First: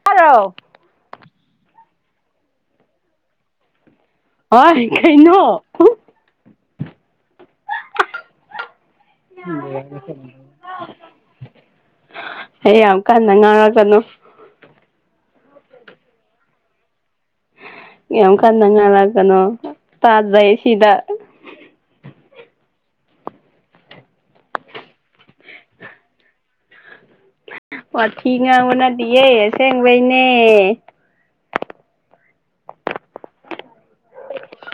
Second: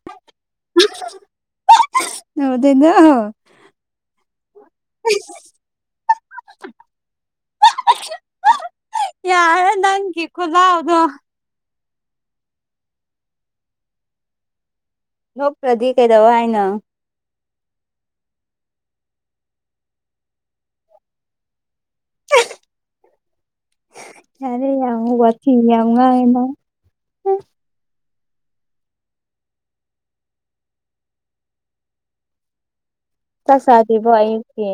[unintelligible] [unintelligible] ꯍꯣꯏ ꯀꯩꯅꯣ ꯌꯥꯔꯦ ꯅꯪꯒꯤ ꯈꯨꯂꯥꯎꯗꯣ ꯍꯦ ꯌꯥꯝ ꯀꯟꯅ ꯉꯥꯡꯔꯛꯒꯅꯨ ꯅꯣꯛꯇ꯭ꯔꯗꯤ ꯀꯩꯗꯧ ꯍꯥꯏꯅꯣ ꯌꯥꯝ ꯀꯟꯅ ꯉꯥꯏꯂꯛꯒꯅꯣ ꯇꯥꯖꯩ ꯁꯤꯗ ꯌꯥꯔꯦ ꯌꯥꯝ ꯋꯥꯊꯤ ꯌꯥꯝ ꯉꯥꯡꯉꯦ ꯅꯪ ꯋꯥꯊꯤ ꯉꯥꯡꯕ ꯅꯠꯇꯤꯌꯦ ꯁꯦꯡꯕꯩꯅꯦ ꯆꯥ ꯆꯥꯗ꯭ꯔꯤꯕꯣ ꯑꯌꯨꯛꯀꯤ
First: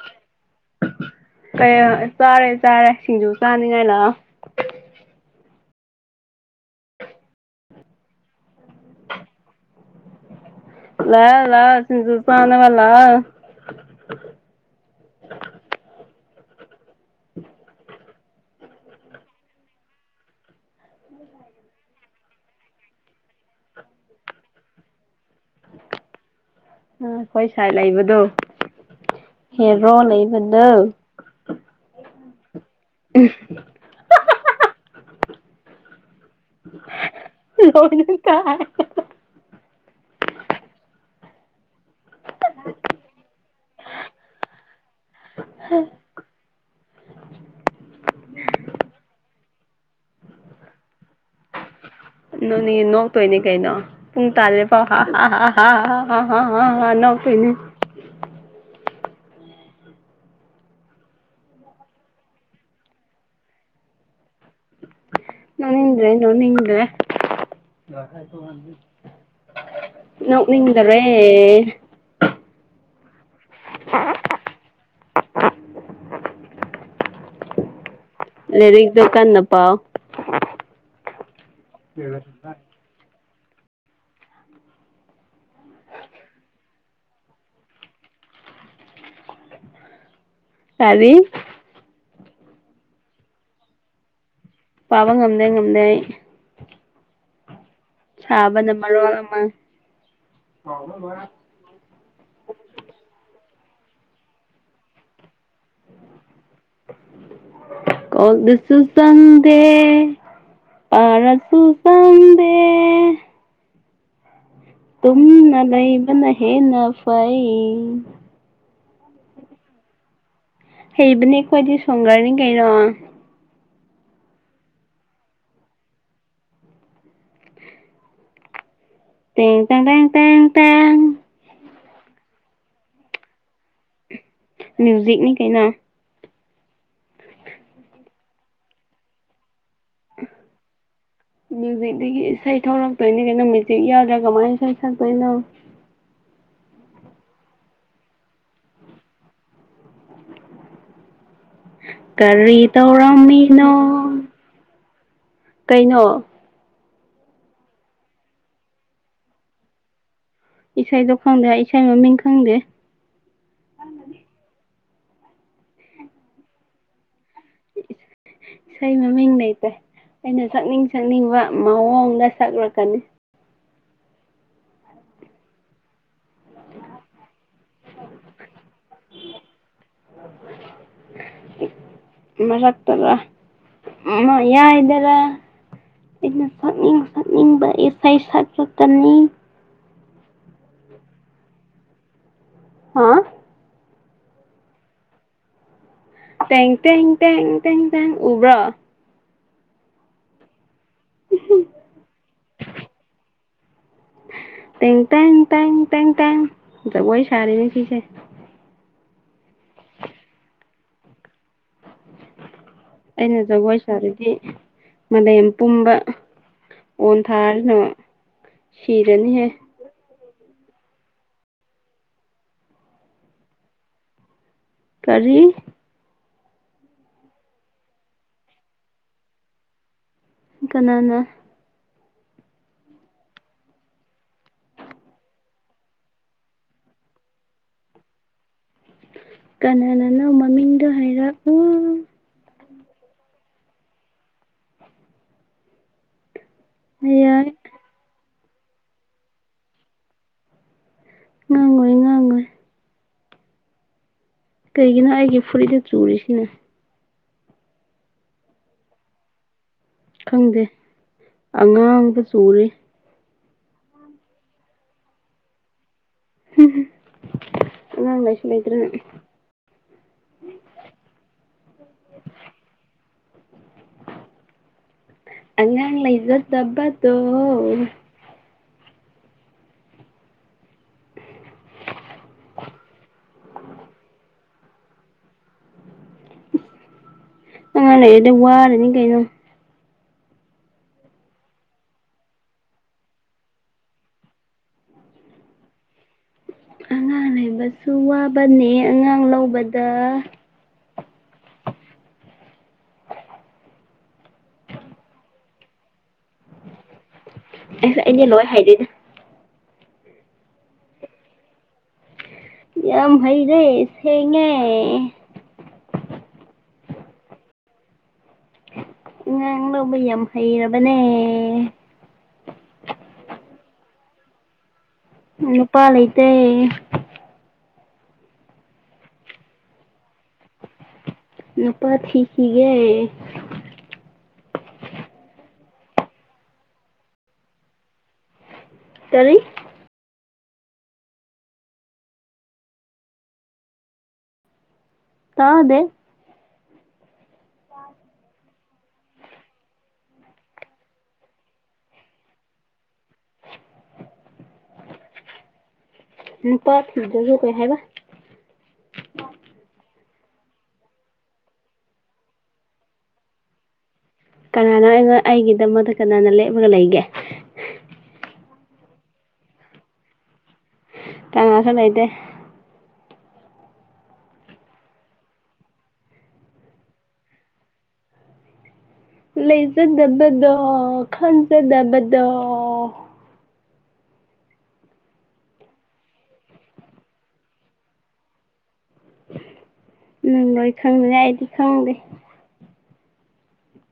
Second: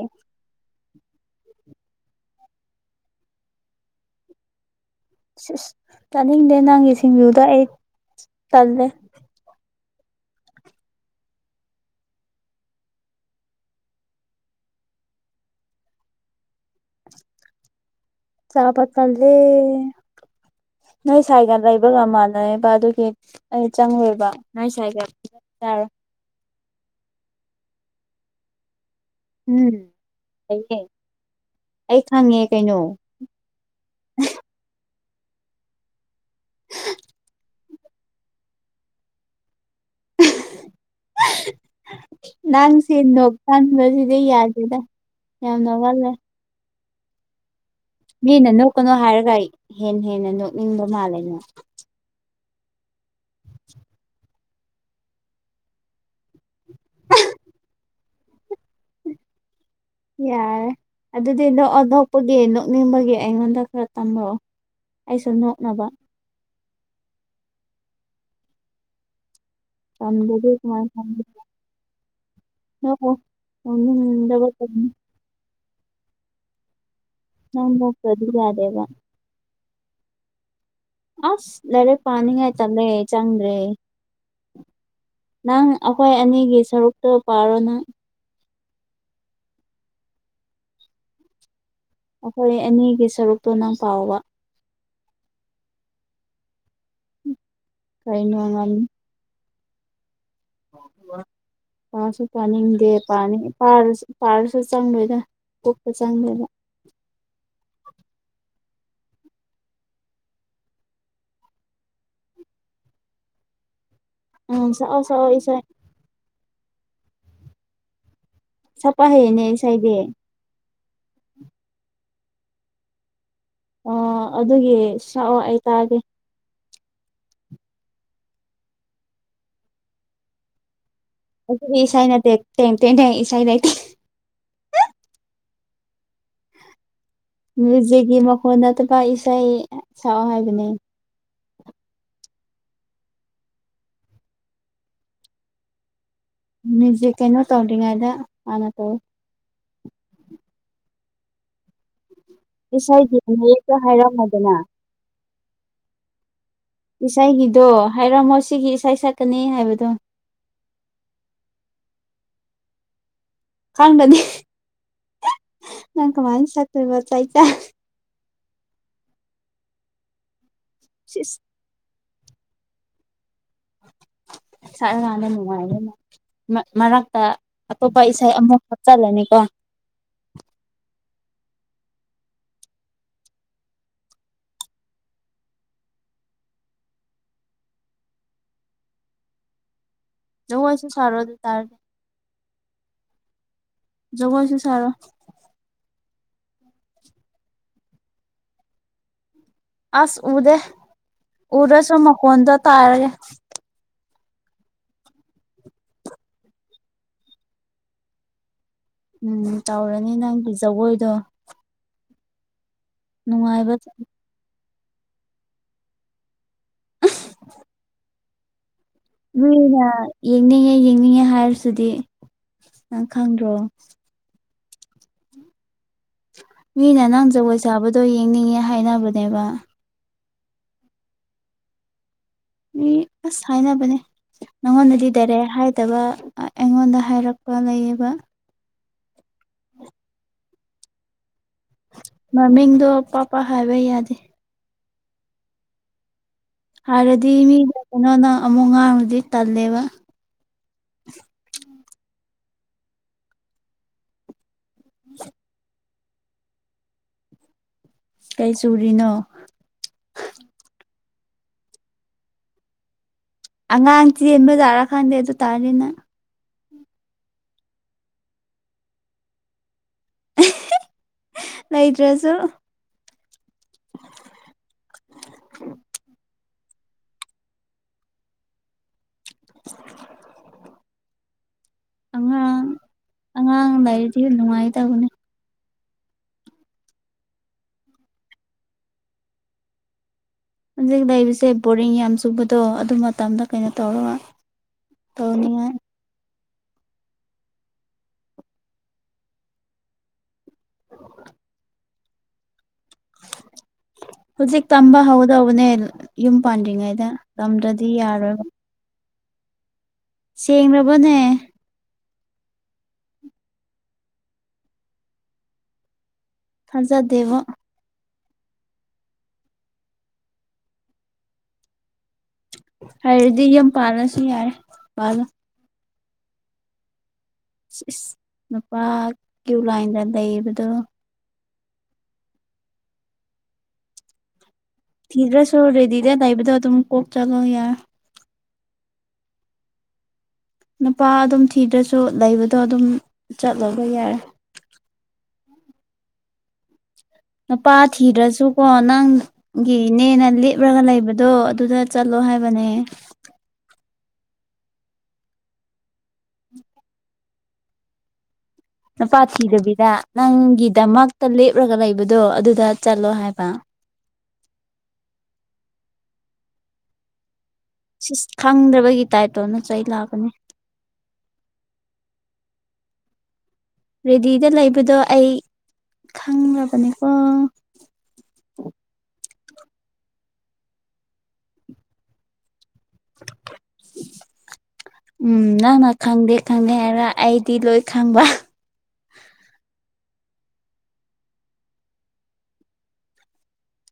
ꯀꯩ ꯆꯥꯔꯦ ꯆꯥꯔꯦ ꯁꯤꯡꯖꯨ ꯆꯥꯅꯤꯡꯉꯥꯏ ꯂꯥꯛꯑꯣ ꯑꯁ ꯆꯥꯅꯤꯡꯗꯦ ꯅꯪꯒꯤ ꯁꯤꯡꯖꯨꯗ ꯑꯩ ꯇꯜꯂꯦ ꯂꯥꯛꯑꯣ ꯂꯥꯛꯑꯣ ꯁꯤꯡꯖꯨ ꯆꯥꯅꯕ ꯂꯤꯛꯑꯣ [inaudible] ꯆꯥꯕ ꯀꯜꯗꯦ ꯅꯣꯏ ꯁꯥꯏꯒꯥ ꯂꯩꯕꯒ ꯃꯥꯟꯅꯩꯕ ꯑꯗꯨꯒꯤ ꯑꯩ ꯆꯪꯉꯣꯏꯕ ꯅꯣꯏ ꯁꯥꯏꯒꯥ ꯌꯥꯔꯣꯏ ꯎꯝ ꯈꯣꯏ ꯁꯥꯏ ꯂꯩꯕꯗꯨ ꯎꯝ ꯍꯦꯔꯣ ꯂꯩꯌꯦ ꯂꯩꯕꯗꯣ ꯑꯩ ꯈꯪꯉꯦ ꯀꯩꯅꯣ [unintelligible] [unintelligible] ꯅꯪꯁꯦ ꯅꯣꯛꯀꯟ ꯕꯁꯤꯗꯤ ꯌꯥꯗꯦꯗ ꯌꯥꯝꯅ ꯅꯣꯛꯍꯜꯂꯦ ꯃꯤꯅ ꯅꯣꯛꯀꯥꯅꯨ ꯍꯥꯏꯔꯒ ꯍꯦꯟꯅ ꯍꯦꯟꯅ ꯅꯣꯛꯅꯤꯡꯕ ꯃꯥꯜꯂꯦ ꯅꯪ ꯅꯣꯛꯅꯤꯡꯉꯦ ꯅꯣꯛꯇꯣꯏꯅꯦ ꯀꯩꯅꯣ ꯇꯜꯂꯦ ꯄꯣ ꯍꯥ ꯍꯥ ꯍꯥ ꯍꯥ ꯍꯥ ꯍꯥ ꯍꯥ ꯅ ꯅꯣꯛꯇꯣꯏꯅꯤ ꯌꯥꯔꯦ ꯑꯗꯨꯗꯤ ꯅꯣꯛꯑꯣ ꯅꯣꯛꯄꯒꯤ ꯅꯣꯛꯅꯤꯡꯕꯒꯤ ꯑꯩꯉꯣꯟꯗꯥ ꯈꯔꯥ ꯇꯝꯃꯣ ꯑꯩꯁꯨ ꯅꯣꯛꯅꯕ ꯅꯣꯛꯅꯤꯡꯗꯔꯦ [unintelligible] ꯇꯝꯗ꯭ꯔꯗꯤ ꯀꯃꯥꯏꯅ ꯅꯣꯛꯅꯤꯡꯗꯔꯦ ꯇꯝꯅꯤ ꯅꯣꯛꯑꯣ ꯅꯣꯛꯅꯤꯡꯗꯕꯥ ꯀꯔꯤ [unintelligible] [unintelligible] ꯌꯥꯗꯦꯕ ꯂꯥꯏꯔꯤꯛꯇꯣ ꯀꯥꯟꯅ ꯄꯥꯎ ꯑꯁ ꯂꯥꯏꯔꯤꯛ ꯄꯥꯅꯤꯉꯥꯏ ꯇꯜꯂꯦ ꯆꯪꯗꯔꯦ ꯅꯪ ꯑꯈꯣꯏ ꯑꯅꯤꯒꯤ ꯁꯔꯨꯛꯇꯣ ꯄꯥꯔꯣ ꯅꯪ ꯇꯥꯜꯂꯤ ꯑꯈꯣꯏ ꯑꯅꯤꯒꯤ ꯁꯔꯨꯛꯇꯣ ꯅꯪ ꯄꯥꯎꯕ ꯄꯥꯕ ꯉꯝꯗꯦ ꯉꯝꯗꯦ ꯑꯩ ꯀꯔꯤꯅꯣ ꯉꯝ ꯁꯥꯕꯅꯥ ꯃꯔꯣꯟ ꯑꯃꯥ ꯄꯥꯁꯨ ꯄꯥꯅꯤꯡꯗꯦ ꯄꯥꯔꯁꯨ ꯄꯥꯔꯁꯨ ꯆꯪꯔꯣꯏꯗꯥ ꯀꯣꯛꯇ ꯆꯪꯗꯔ꯭ꯦꯕꯥ ꯀꯣꯛꯇꯥꯁꯨ ꯆꯪꯗꯦ ꯄꯥꯔꯁꯨ ꯆꯪꯗꯦ ꯑꯁ ꯇꯨꯝꯅꯥ ꯂꯩꯕꯅ ꯍꯦꯟꯅꯥ ꯐꯩ ꯁꯛꯄꯥ ꯍꯩꯌꯦꯅꯦ ꯏꯁꯩꯗꯤ ꯍꯩꯕꯅꯦ ꯑꯈꯣꯏꯗꯤ ꯁꯣꯡꯒ꯭ꯔꯅꯤ ꯀꯩꯅꯣ ꯑꯣ ꯑꯗꯨꯒꯤ ꯁꯛꯑꯣ ꯑꯩ ꯇꯥꯒꯦ ꯇꯦꯟ ꯇꯔꯦꯡ ꯇꯦꯡ ꯇꯦꯡ ꯇꯦꯡ ꯑꯗꯨꯗꯤ ꯏꯁꯩ ꯅꯠꯇꯦ ꯇꯦꯡ ꯇꯦꯡ ꯇꯦꯟ ꯏꯁꯩ ꯂꯩꯇꯦ ꯃ꯭ꯌꯨꯖꯤꯛꯅꯤ ꯀꯩꯅꯣ ꯃ꯭ꯌꯨꯖꯤꯛꯀꯤ ꯃꯈꯣꯟ ꯅꯠꯇꯕ ꯏꯁꯩ ꯁꯛꯑꯣ ꯍꯥꯏꯕꯅꯦ ꯃ꯭ꯌꯨꯖꯤꯛꯇꯥꯒꯤ ꯏꯁꯩ ꯊꯣꯛꯂꯛꯇꯣꯏꯅꯤ ꯀꯩꯅꯣ ꯃ꯭ꯌꯨꯖꯤꯛ ꯌꯥꯎꯗ꯭ꯔꯥ ꯀꯃꯥꯏ ꯏꯁꯩ ꯁꯛꯇꯣꯏꯅꯣ ꯃ꯭ꯌꯨꯖꯤꯛ ꯀꯩꯅꯣ ꯇꯧꯗꯔꯤꯉꯩꯗꯥ ꯍꯥꯟꯅꯥ ꯇꯧ ꯀꯔꯤ ꯏꯁꯩꯒꯤ ꯇꯧꯔꯝꯃꯤꯅꯣ ꯃꯌꯦꯛꯇꯣ [unintelligible] ꯀꯩꯅꯣ ꯏꯁꯩꯒꯤꯗꯣ ꯍꯥꯏꯔꯝꯃꯣ ꯁꯤꯒꯤ ꯏꯁꯩ ꯁꯛꯀꯥꯅꯤ ꯍꯥꯏꯕꯗꯣ ꯏꯁꯩꯗꯣ ꯈꯪꯗꯦ ꯏꯁꯩ ꯃꯃꯤꯡ ꯈꯪꯗꯦ ꯈꯪꯗꯥꯗꯤ ꯅꯪ ꯀꯃꯥꯏꯅ ꯁꯛꯇꯣꯏꯕ ꯆꯩꯆꯥ ꯏꯁꯩ ꯃꯥꯃꯤꯡ ꯂꯩꯇꯦ ꯑꯩꯅ ꯁꯛꯅꯤꯡ ꯁꯤꯁ ꯁꯛꯅꯤꯡꯕ ꯃꯑꯣꯡꯗꯥ ꯁꯛꯂꯛꯀꯥꯅꯤ ꯁꯛꯂꯥ ꯀꯥꯟꯗꯥ ꯅꯨꯡꯉꯥꯏꯒꯅꯤ ꯃꯔꯛꯇꯥ ꯑꯇꯣꯞꯄꯥ ꯏꯁꯩ ꯑꯃꯨꯛ ꯍꯥꯞꯆꯜꯂꯅꯤ ꯀꯣ [unintelligible] ꯃꯔꯛꯇꯔꯥ ꯃꯌꯥꯏꯗꯔꯥ ꯑꯩꯅ ꯁꯛꯅꯤꯡ ꯁꯛꯅꯤꯡꯕ ꯏꯁꯩ ꯁꯛꯂꯛꯀꯅꯤ ꯖꯒꯣꯢꯁꯨ ꯁꯔꯣ ꯑꯗꯨ ꯇꯔꯥꯗꯤ ꯍꯥꯥ..... ꯖꯒꯣꯢꯁꯨ ꯁꯥꯔꯣ ꯇꯦꯡ ꯇꯦꯡ ꯇꯦꯡ ꯇꯦꯡꯦ ꯇꯦꯡ ꯎꯕ꯭ꯔꯣ ꯑꯁ ꯎꯗꯦ ꯎꯗꯔꯥꯁꯨ ꯃꯈꯣꯟꯗꯣ ꯇꯥꯔꯒꯦ ꯇꯦꯡ ꯇꯦꯡ ꯇꯦꯡ ꯇꯦꯡ ꯇꯦꯡ ꯖꯒꯣꯏ ꯁꯔꯤꯅꯤ ꯁꯤꯁꯦ ꯎꯝ ꯇꯧꯔꯅꯤ ꯅꯪꯒꯤ ꯖꯒꯣꯏꯗꯣ ꯑꯩꯅ ꯅꯨꯡꯉꯥꯏꯕ ꯖꯒꯣꯏ ꯁꯥꯔꯗꯤ ꯃꯥꯂꯦꯝ ꯄꯨꯝꯕ ꯑꯣꯟ ꯊꯥꯔꯅꯥ ꯃꯤꯅ ꯌꯦꯡꯅꯤꯡꯉꯦ ꯌꯦꯡꯅꯤꯡꯉꯦ ꯍꯥꯏꯔꯤꯁꯤꯗꯤ ꯅꯪ ꯈꯪꯗ꯭ꯔꯣ ꯀꯔꯤ ꯃꯤꯅ ꯅꯪ ꯖꯒꯣꯏ ꯁꯥꯕꯗꯣ ꯌꯦꯡꯅꯤꯡꯉꯦ ꯍꯥꯏꯅꯕꯅꯦꯕ ꯀꯅꯥꯅ ꯃꯤ ꯑꯁ ꯍꯥꯏꯅꯕꯅꯦ ꯅꯪꯉꯣꯟꯗꯗꯤ ꯗꯥꯏꯔꯦꯛ ꯍꯥꯏꯗꯕ ꯑꯩꯉꯣꯟꯗ ꯍꯥꯏꯔꯛꯄ ꯂꯩꯌꯦꯕ ꯀꯅꯥꯅꯅꯣ ꯃꯃꯤꯡꯗꯣ ꯍꯥꯏꯔꯣ ꯃꯃꯤꯡꯗꯣ ꯄꯥꯛ ꯄꯥꯛ ꯍꯥꯏꯕ ꯌꯥꯗꯦ ꯍꯥꯏꯔꯗꯤ ꯌꯥꯏ ꯃꯤꯗꯨ ꯀꯩꯅꯣ ꯅꯪ ꯑꯃꯨꯛ ꯉꯥꯡꯔꯗꯤ ꯇꯜꯂꯦꯕ ꯉꯥꯡꯉꯣꯏ ꯉꯥꯡꯉꯣꯏ ꯀꯩꯒꯤꯅꯣ ꯑꯩꯒꯤ ꯐꯨꯔꯤꯠꯗ ꯆꯨꯔꯤꯁꯤꯅꯥ ꯀꯩ ꯆꯨꯔꯤꯅꯣ ꯈꯪꯗꯦ ꯑꯉꯥꯡꯕ ꯆꯨꯔꯦ ꯑꯉꯥꯡ ꯆꯦꯟꯕ ꯖꯠꯂꯥ ꯈꯪꯗꯦ ꯑꯗꯨꯇꯥꯔꯗꯤ ꯅꯪ ꯍꯤꯍꯤ ꯑꯉꯥꯡ ꯂꯩꯁꯨ ꯂꯩꯇ꯭ꯔꯥꯒ ꯑꯦꯍꯦ ꯂꯩꯇ꯭ꯔꯁꯨ [inaudible] ꯑꯉꯥꯡ ꯂꯩꯖꯥꯗꯕꯗꯣ ꯑꯉꯥꯡ ꯑꯉꯥꯡ ꯂꯩꯔꯇꯗꯤ ꯅꯨꯡꯉꯥꯏꯇꯗꯕꯅꯦ ꯑꯉꯥꯟ ꯂꯩꯔꯗꯤ ꯋꯥꯔꯅꯤ ꯀꯩꯅꯣ ꯍꯧꯖꯤꯛ ꯂꯩꯕꯁꯦ ꯕꯣꯔꯤꯡ ꯌꯥꯝ ꯆꯨꯕꯗꯣ ꯑꯗꯨ ꯃꯇꯝꯗ ꯀꯩꯅꯣ ꯇꯧꯔꯒ ꯇꯧꯅꯤꯉꯥꯢ ꯑꯉꯥꯡ ꯂꯩꯕꯁꯨ ꯋꯥꯕꯅꯦ ꯑꯉꯥꯡ ꯂꯧꯕꯗ [inaudible] ꯍꯧꯖꯤꯛ ꯇꯝꯕ ꯍꯧꯗꯧꯕꯅꯦ ꯌꯨꯝ ꯄꯥꯟꯗ꯭ꯔꯤꯉꯩꯗ ꯇꯝꯗ꯭ꯔꯗꯤ ꯑꯩꯁ ꯑꯩꯗꯤ ꯌꯥꯔꯣꯏꯕ ꯂꯣꯏ ꯍꯩꯔꯦꯗ ꯁꯦꯡꯂꯕꯅꯦ ꯌꯥꯝ ꯍꯩꯔꯦ ꯁꯦꯡꯉꯦ ꯊꯥꯖꯗꯦꯕꯣ ꯑꯉꯥꯡ ꯂꯧꯕ ꯌꯥꯝ ꯍꯩꯔꯕꯅꯦ ꯍꯩꯔꯗꯤ ꯌꯨꯝ ꯄꯥꯜꯂꯁꯨ ꯌꯥꯔꯦ ꯄꯥꯜꯂꯣ ꯅꯨꯄꯥ ꯂꯩꯩꯇꯦ ꯁꯤꯁ ꯅꯨꯄꯥ ꯀ꯭ꯌꯨ ꯂꯥꯏꯟꯗ ꯂꯩꯕꯗꯣ ꯅꯨꯄꯥ ꯊꯤꯈꯤꯒꯦ ꯊꯤꯗ꯭ꯔꯥꯁꯨ ꯔꯤꯗꯤꯗ ꯂꯩꯕꯗꯣ ꯑꯗꯨꯛ ꯀꯣꯛ ꯆꯠꯂꯣ ꯌꯥꯢ ꯀꯔꯤ ꯅꯨꯄꯥ ꯑꯗꯨꯝ ꯊꯤꯗ꯭ꯔꯁꯨ ꯂꯩꯕꯗꯣ ꯑꯗꯨꯝ ꯆꯠꯂꯣꯕ ꯌꯥꯔꯦ ꯇꯥꯗꯦ ꯅꯨꯄꯥ ꯊꯤꯗ꯭ꯔꯁꯨꯀꯣ ꯅꯪ ꯒꯤꯅꯦꯅ ꯂꯦꯞꯂꯒ ꯂꯩꯕꯗꯣ ꯑꯗꯨꯗ ꯆꯠꯂꯣ ꯍꯥꯏꯕꯅꯦ ꯅꯨꯄꯥ ꯊꯤꯗ꯭ꯔꯥꯁꯨ ꯀꯩ ꯍꯥꯏꯕ ꯅꯨꯄꯥ ꯊꯤꯗꯕꯤꯗ ꯅꯪꯒꯤꯗꯃꯛꯇ ꯂꯦꯞꯂꯒ ꯂꯩꯕꯗꯣ ꯑꯗꯨꯗ ꯆꯠꯂꯣ ꯍꯥꯏꯕ ꯀꯅꯥꯅꯣ ꯑꯩꯉꯣꯟ ꯑꯩꯒꯤꯗꯃꯛꯇ ꯀꯅꯥꯅ ꯂꯦꯞꯔꯒ ꯂꯩꯒꯦ ꯁꯤꯁ ꯈꯪꯗꯕꯒꯤ ꯇꯥꯏꯞꯇꯣ ꯅ ꯆꯩ ꯂꯥꯛꯀꯅꯤ ꯀꯅꯥꯁꯨ ꯂꯩꯇꯦ ꯔꯦꯗꯤꯗ ꯂꯩꯕꯗꯣ ꯑꯩ ꯈꯪꯂꯕꯅꯦꯀꯣ ꯂꯩꯖꯗꯕꯗꯣ ꯈꯟꯖꯗꯕꯗꯣ [inaudible] ꯎꯝ ꯅꯪꯅ ꯈꯪꯗꯦ ꯈꯪꯗꯦ ꯍꯥꯏꯔ ꯑꯩꯗꯤ ꯂꯣꯏ ꯈꯪꯕ ꯅꯪ ꯂꯣꯏ ꯈꯪꯔꯦ ꯑꯩꯗꯤ ꯈꯪꯗꯦ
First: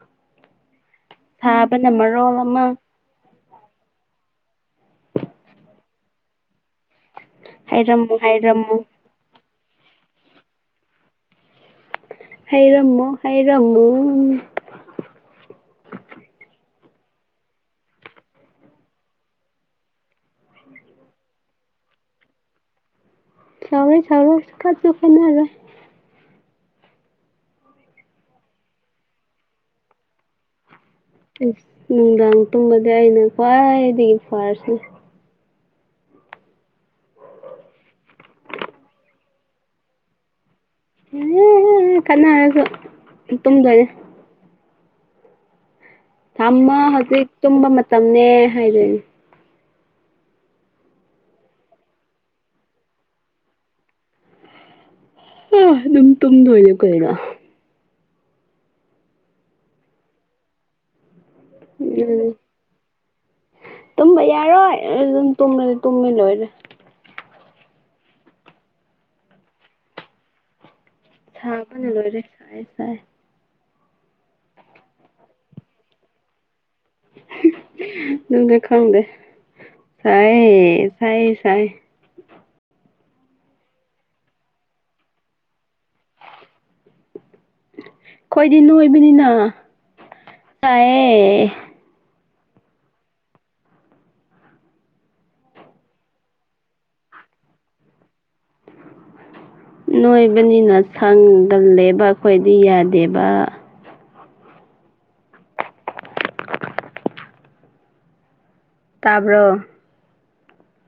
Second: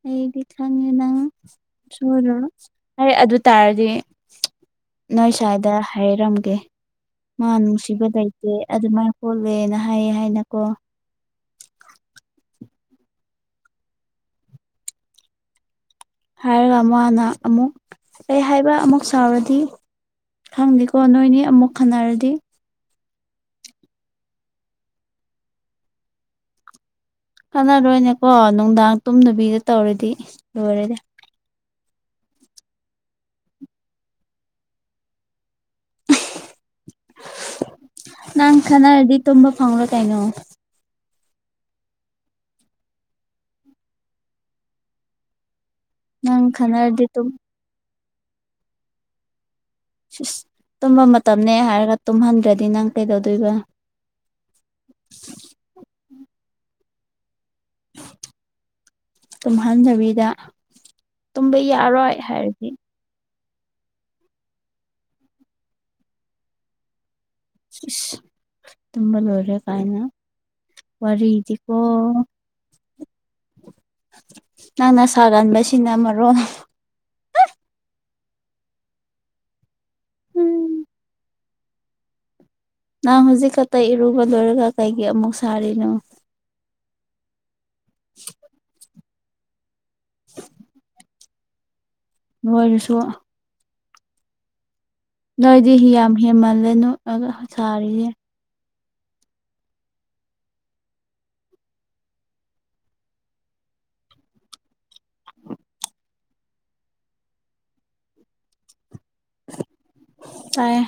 ꯑꯩꯗꯤ ꯈꯪꯉꯗ ꯁꯥꯕꯅ ꯃꯔꯣꯜ ꯁꯣꯏꯔꯔꯣꯏ ꯑꯃ ꯍꯦ ꯑꯗꯨ ꯇꯥꯔꯗꯤ ꯅꯣꯏ ꯁꯥꯏꯗ ꯍꯥꯏꯔꯝꯒꯦ ꯃꯥ ꯅꯨꯡꯁꯤꯕ ꯍꯥꯏꯔꯝꯃꯨ ꯂꯩꯇꯦ ꯍꯥꯏꯔꯝꯃꯨ ꯑꯗꯨꯃꯥꯏꯅ ꯍꯣꯠꯂꯦꯅ ꯍꯥꯏꯌꯦ ꯍꯥꯏꯅꯀꯣ ꯍꯩꯔꯝꯃꯣ ꯍꯩꯔꯝꯃꯣ ꯍꯥꯏꯔꯒ ꯃꯥꯅ ꯑꯃꯨꯛ ꯀꯩ ꯍꯥꯏꯕ ꯑꯃꯨꯛ ꯁꯥꯎꯔꯗꯤ ꯈꯪꯗꯦꯀꯣ ꯅꯣꯏꯅꯤ ꯑꯃꯨꯛ ꯈꯠꯅꯔꯗꯤ ꯁꯥꯎꯔꯣꯏ ꯁꯥꯎꯔꯣꯏ ꯈꯠꯁꯨ ꯈꯠꯅꯔꯣꯏ ꯀꯥꯟꯅꯔꯣꯏꯅꯦꯀꯣ ꯅꯨꯡꯗꯥꯡ ꯇꯨꯝꯗꯕꯤꯗ ꯇꯧꯔꯗꯤ ꯂꯣꯏꯔꯦꯅꯦ ꯏꯁ ꯅꯨꯡꯗꯥꯡ ꯇꯨꯝꯕꯗ ꯑꯩꯅ ꯈ꯭ꯋꯥꯏꯗꯒꯤ ꯐꯔ꯭ꯁꯅꯦ ꯅꯪ ꯈꯠꯅꯔꯗꯤ ꯇꯨꯝꯕ ꯐꯪꯂꯣꯏ ꯀꯩꯅꯣ ꯀꯅꯥꯔꯁꯨ ꯇꯨꯝꯗꯣꯏꯅꯦ ꯅꯪ ꯊꯝꯃꯣ ꯈꯟꯅꯔꯗꯤ ꯇꯨꯝ ꯍꯧꯖꯤꯛ ꯇꯨꯝꯕ ꯃꯇꯝꯅꯦ ꯍꯥꯏꯗꯣꯏꯅꯦ ꯁꯤ ꯏꯁ ꯇꯨꯝꯕ ꯃꯇꯝꯅꯦ ꯍꯥꯏꯔꯒ ꯇꯨꯝꯍꯟꯗ꯭ꯔꯗꯤ ꯅꯪ ꯀꯩꯗꯧꯗꯣꯏꯕ ꯑ ꯑꯗꯨꯝ ꯇꯝꯗꯣꯏꯅꯦ ꯀꯩꯅꯣ ꯇꯨꯝꯍꯟꯗꯕꯤꯗ ꯇꯨꯝꯕ ꯌꯥꯔꯣꯏ ꯎꯝ ꯍꯥꯏꯔꯗꯤ ꯇꯨꯝꯕ ꯌꯥꯔꯣꯏ ꯑꯗꯨꯝ ꯇꯨꯝꯃꯦ ꯇꯨꯝꯃꯣ ꯂꯣꯏꯔꯦ ꯇꯕꯥ ꯂꯧꯏꯔꯦ ꯀꯥꯏꯅ ꯋꯥꯔꯤꯗꯤꯀꯣ ꯁꯥꯕꯅ ꯂꯣꯏꯔꯦ ꯁꯥꯏ ꯁꯥꯏ ꯅꯪꯅ ꯁꯥꯒꯟꯕꯁꯤꯅ ꯃꯔꯣꯟ ꯅꯪꯅ ꯈꯪꯗꯦ ꯎꯝ ꯁꯥꯏꯌꯦ ꯁꯥꯏꯌꯦ ꯁꯥꯏ ꯅꯪ ꯍꯧꯖꯤꯛꯈꯠꯇ ꯏꯔꯨꯕ ꯂꯣꯏꯔꯒ ꯀꯩꯒꯤ ꯑꯃꯨꯛ ꯁꯥꯔꯤꯅꯣ ꯈꯣꯏꯗꯤ ꯅꯣꯏꯕꯅꯤꯅ ꯆꯥꯏꯌꯦ ꯅꯣꯏꯔꯁꯨ ꯅꯣꯏꯗꯤ ꯍꯤ ꯌꯥꯝ ꯍꯦꯟꯃꯜꯂꯦ ꯅꯣꯛꯑꯒ ꯁꯥꯔꯤꯌꯦ ꯅꯣꯏꯕꯅꯤꯅ ꯁꯪꯒꯜꯂꯦꯕ ꯑꯩꯈꯣꯏꯗꯤ ꯌꯥꯗꯦꯕ ꯇꯥꯕ꯭ꯔꯣ ꯇꯥꯏꯌꯦ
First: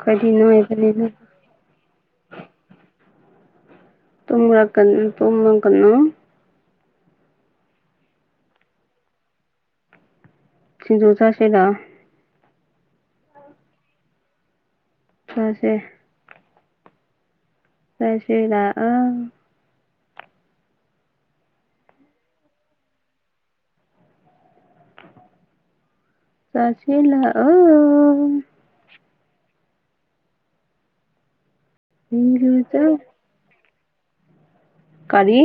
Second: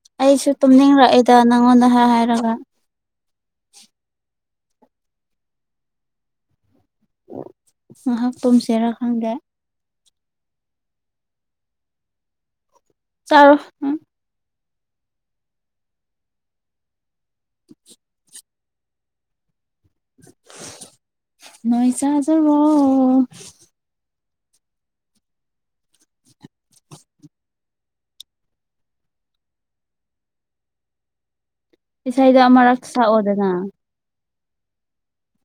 ꯑꯩꯈꯣꯏꯗꯤ ꯑꯩꯁꯨ ꯅꯣꯏꯕꯅꯤꯅ ꯇꯨꯝꯅꯤꯡꯔꯛꯑꯦꯗ ꯅꯪꯉꯣꯟꯗ ꯍꯥꯏ ꯍꯥꯏꯔꯒ ꯇꯨꯝꯔꯛꯀꯅꯨ ꯇꯨꯝꯃꯒꯅꯨ ꯉꯥꯍꯥꯛ ꯇꯨꯝꯁꯤꯔꯥ ꯈꯪꯗꯦ ꯁꯤꯡꯖꯨ ꯆꯥꯁꯤ ꯂꯥꯛꯑꯣ ꯆꯔꯣ ꯅꯪ ꯆꯥꯁꯦ ꯆꯥꯁꯤ ꯂꯥꯛꯑꯣ ꯅꯣꯏ ꯆꯥꯖꯔꯣ ꯆꯥꯁꯤ ꯂꯥꯛꯑꯣ ꯏꯁꯩꯗꯣ ꯁꯤꯡꯖꯨ ꯑꯃꯨꯔꯛ ꯆꯥ ꯁꯛꯑꯣꯗꯅ ꯀꯔꯤ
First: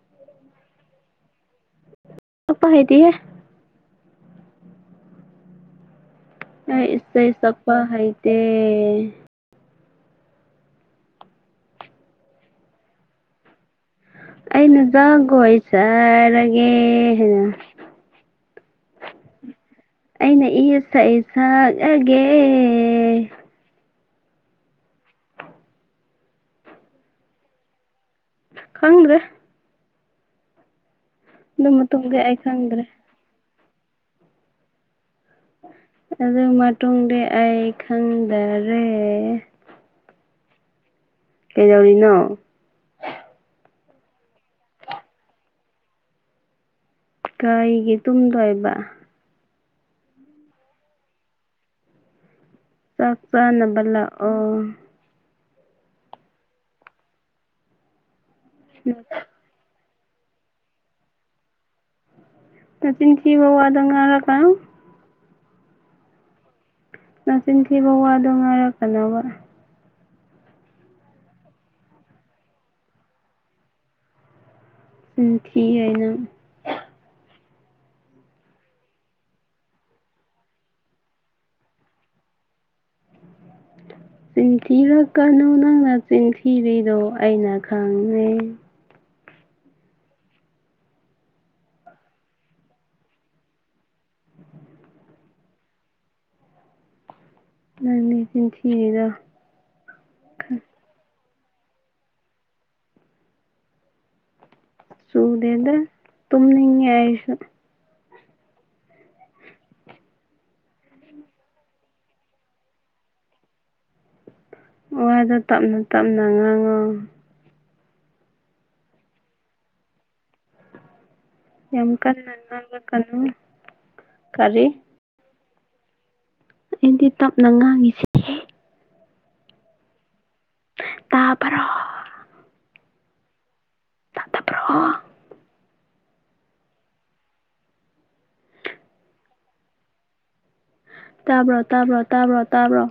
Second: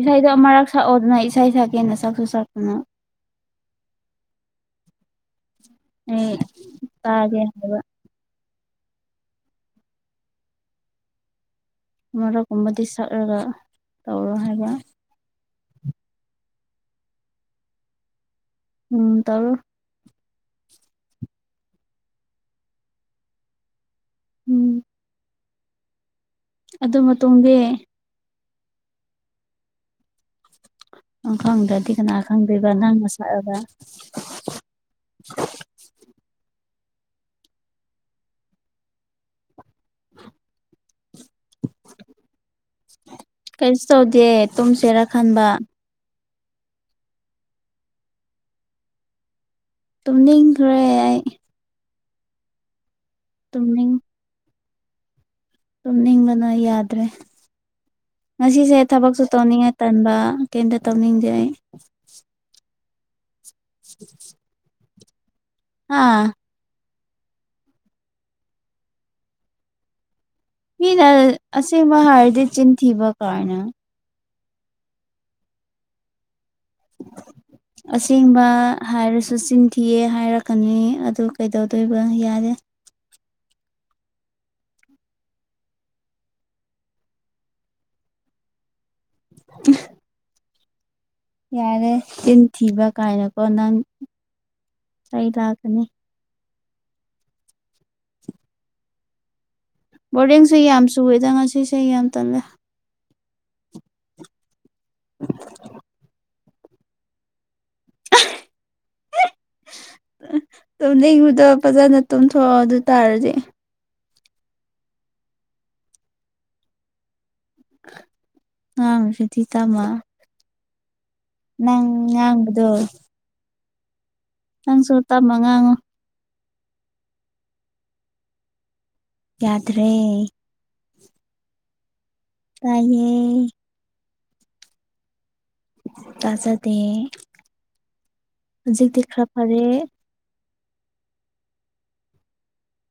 ꯏꯁꯩꯗꯣ ꯑꯃꯔꯛ ꯁꯛꯑꯣꯗꯅ ꯏꯁꯩ ꯁꯛꯀꯦꯅ ꯁꯛꯁꯨ ꯁꯛꯄ ꯁꯛꯇꯅ ꯍꯩꯇꯦꯍꯦ ꯍꯩ ꯑꯩ ꯏꯁꯩ ꯁꯛꯄ ꯍꯩꯇꯦ ꯃꯔꯛ ꯀꯨꯝꯕꯗꯤ ꯁꯛꯔꯒ ꯇꯧꯔꯣ ꯍꯥꯏꯕ ꯑꯩꯅ ꯖꯒꯣꯏ ꯁꯥꯔꯒꯦ ꯍꯥꯏꯅ ꯎꯝ ꯇꯧꯔꯣ ꯑꯩꯅ ꯏꯁꯩ ꯁꯛꯑꯒꯦ ꯎꯝ ꯑꯗꯨ ꯃꯇꯨꯡꯗꯤ ꯈꯪꯗ꯭ꯔꯦ ꯅꯪ ꯑꯗꯨ ꯈꯪꯗ꯭ꯔꯗꯤ ꯃꯇꯨꯡꯗꯤ ꯀꯅꯥ ꯑꯩ ꯈꯪꯗꯣꯏꯕ ꯈꯪꯗ꯭ꯔꯦ ꯅꯪꯅ ꯁꯛꯑꯒ ꯑꯗꯨ ꯃꯇꯨꯡꯗꯤ ꯑꯩ ꯈꯪꯗꯔꯦ ꯀꯩꯗꯧꯔꯤꯅꯣ ꯀꯩꯁꯨ ꯇꯧꯗꯦ ꯇꯨꯝꯁꯤꯔꯥ ꯈꯟꯕ ꯀꯥꯏꯒꯤ ꯇꯨꯝꯗꯣꯏꯕ ꯇꯨꯝꯅꯤꯡꯈ꯭ꯔꯦ ꯑꯩ ꯆꯥꯛ ꯆꯥꯅꯕ ꯇꯨꯝꯅꯤꯡ ꯂꯥꯛꯑꯣ ꯇꯨꯝꯅꯤꯡꯕꯅ ꯌꯥꯗ꯭ꯔꯦ ꯉꯁꯤꯁꯦ ꯊꯕꯛꯁꯨ ꯇꯣꯟꯅꯤꯡꯉꯦ ꯇꯟꯕ ꯀꯩꯝꯇ ꯇꯧꯅꯤꯡꯗꯦ ꯑꯩ ꯅꯆꯤꯟ ꯊꯤꯕ ꯋꯥꯗꯣ ꯉꯥꯡꯂꯛꯀꯥꯅꯨ ꯍꯥꯥ ꯅꯆꯤꯟꯊꯤꯕ ꯋꯥꯗꯣ ꯉꯥꯡꯔꯛꯀꯅꯣꯕ ꯃꯤꯅ ꯑꯁꯦꯡꯕ ꯍꯥꯏꯔꯗꯤ ꯆꯤꯟ ꯊꯤꯕ ꯀꯥꯏꯅ ꯆꯤꯟ ꯊꯤꯔꯦ ꯅꯪ [inaudible] ꯑꯁꯦꯡꯕ ꯍꯥꯏꯔꯁꯨ ꯆꯤꯟ ꯊꯤꯌꯦ ꯍꯥꯏꯔꯛꯀꯅꯤ ꯑꯗꯨ ꯀꯩꯗꯧꯗꯣꯏꯕ ꯌꯥꯔꯦ ꯆꯤꯟ ꯊꯤꯔꯛꯀꯅꯨ ꯅꯪꯅ ꯆꯤꯟꯊꯤꯔꯤꯗꯣ ꯑꯩꯅ ꯈꯪꯉꯦ [unintelligible] ꯌꯥꯔꯦ ꯆꯤꯟ ꯊꯤꯕ ꯀꯥꯏꯅꯀꯣ ꯅꯪ ꯆꯩ ꯂꯥꯛꯀꯅꯤ ꯅꯪꯅꯤ ꯆꯤꯟ ꯊꯤꯔꯤꯗꯣ ꯕꯣꯔꯤꯡꯁꯨ ꯌꯥꯝ ꯆꯨꯑꯦꯗ ꯉꯁꯤꯁꯦ ꯌꯥꯝ ꯇꯜꯂꯦ ꯆꯨꯗꯦꯗ ꯇꯨꯝꯅꯤꯡꯉꯦ ꯑꯩꯁꯨ ꯇꯨꯝꯅꯤꯡꯕꯨꯗꯣ ꯐꯖꯅ ꯇꯨꯝꯊꯣꯛꯑꯣ ꯑꯗꯨ ꯇꯥꯔꯗꯤ ꯋꯥꯗꯣ ꯇꯞꯅ ꯇꯞꯅ ꯉꯥꯡꯉꯣ ꯉꯥꯡꯉꯤꯁꯤꯗꯤ ꯇꯝꯃꯥ ꯌꯥꯝ ꯀꯟꯅ ꯉꯥꯡꯕꯗꯣ ꯉꯥꯡꯂꯛꯀꯅꯨ ꯀꯔꯤ ꯅꯪꯁꯨ ꯇꯞꯅ ꯉꯥꯡꯉꯣ ꯑꯩꯗꯤ ꯇꯞꯅ ꯉꯥꯡꯉꯤꯁꯤ ꯌꯥꯗ꯭ꯔꯦ ꯇꯥꯕꯔꯣ ꯇꯥꯏꯌꯦ [unintelligible] ꯇꯥꯖꯗꯦ ꯍꯧꯖꯤꯛ ꯇꯤ ꯈ꯭ꯔꯥ ꯐꯔꯦ ꯇꯥꯕ꯭ꯔꯣ ꯇꯕ꯭ꯔꯣ ꯇꯥꯕ꯭ꯔꯣ ꯇꯥꯕ꯭ꯔꯣ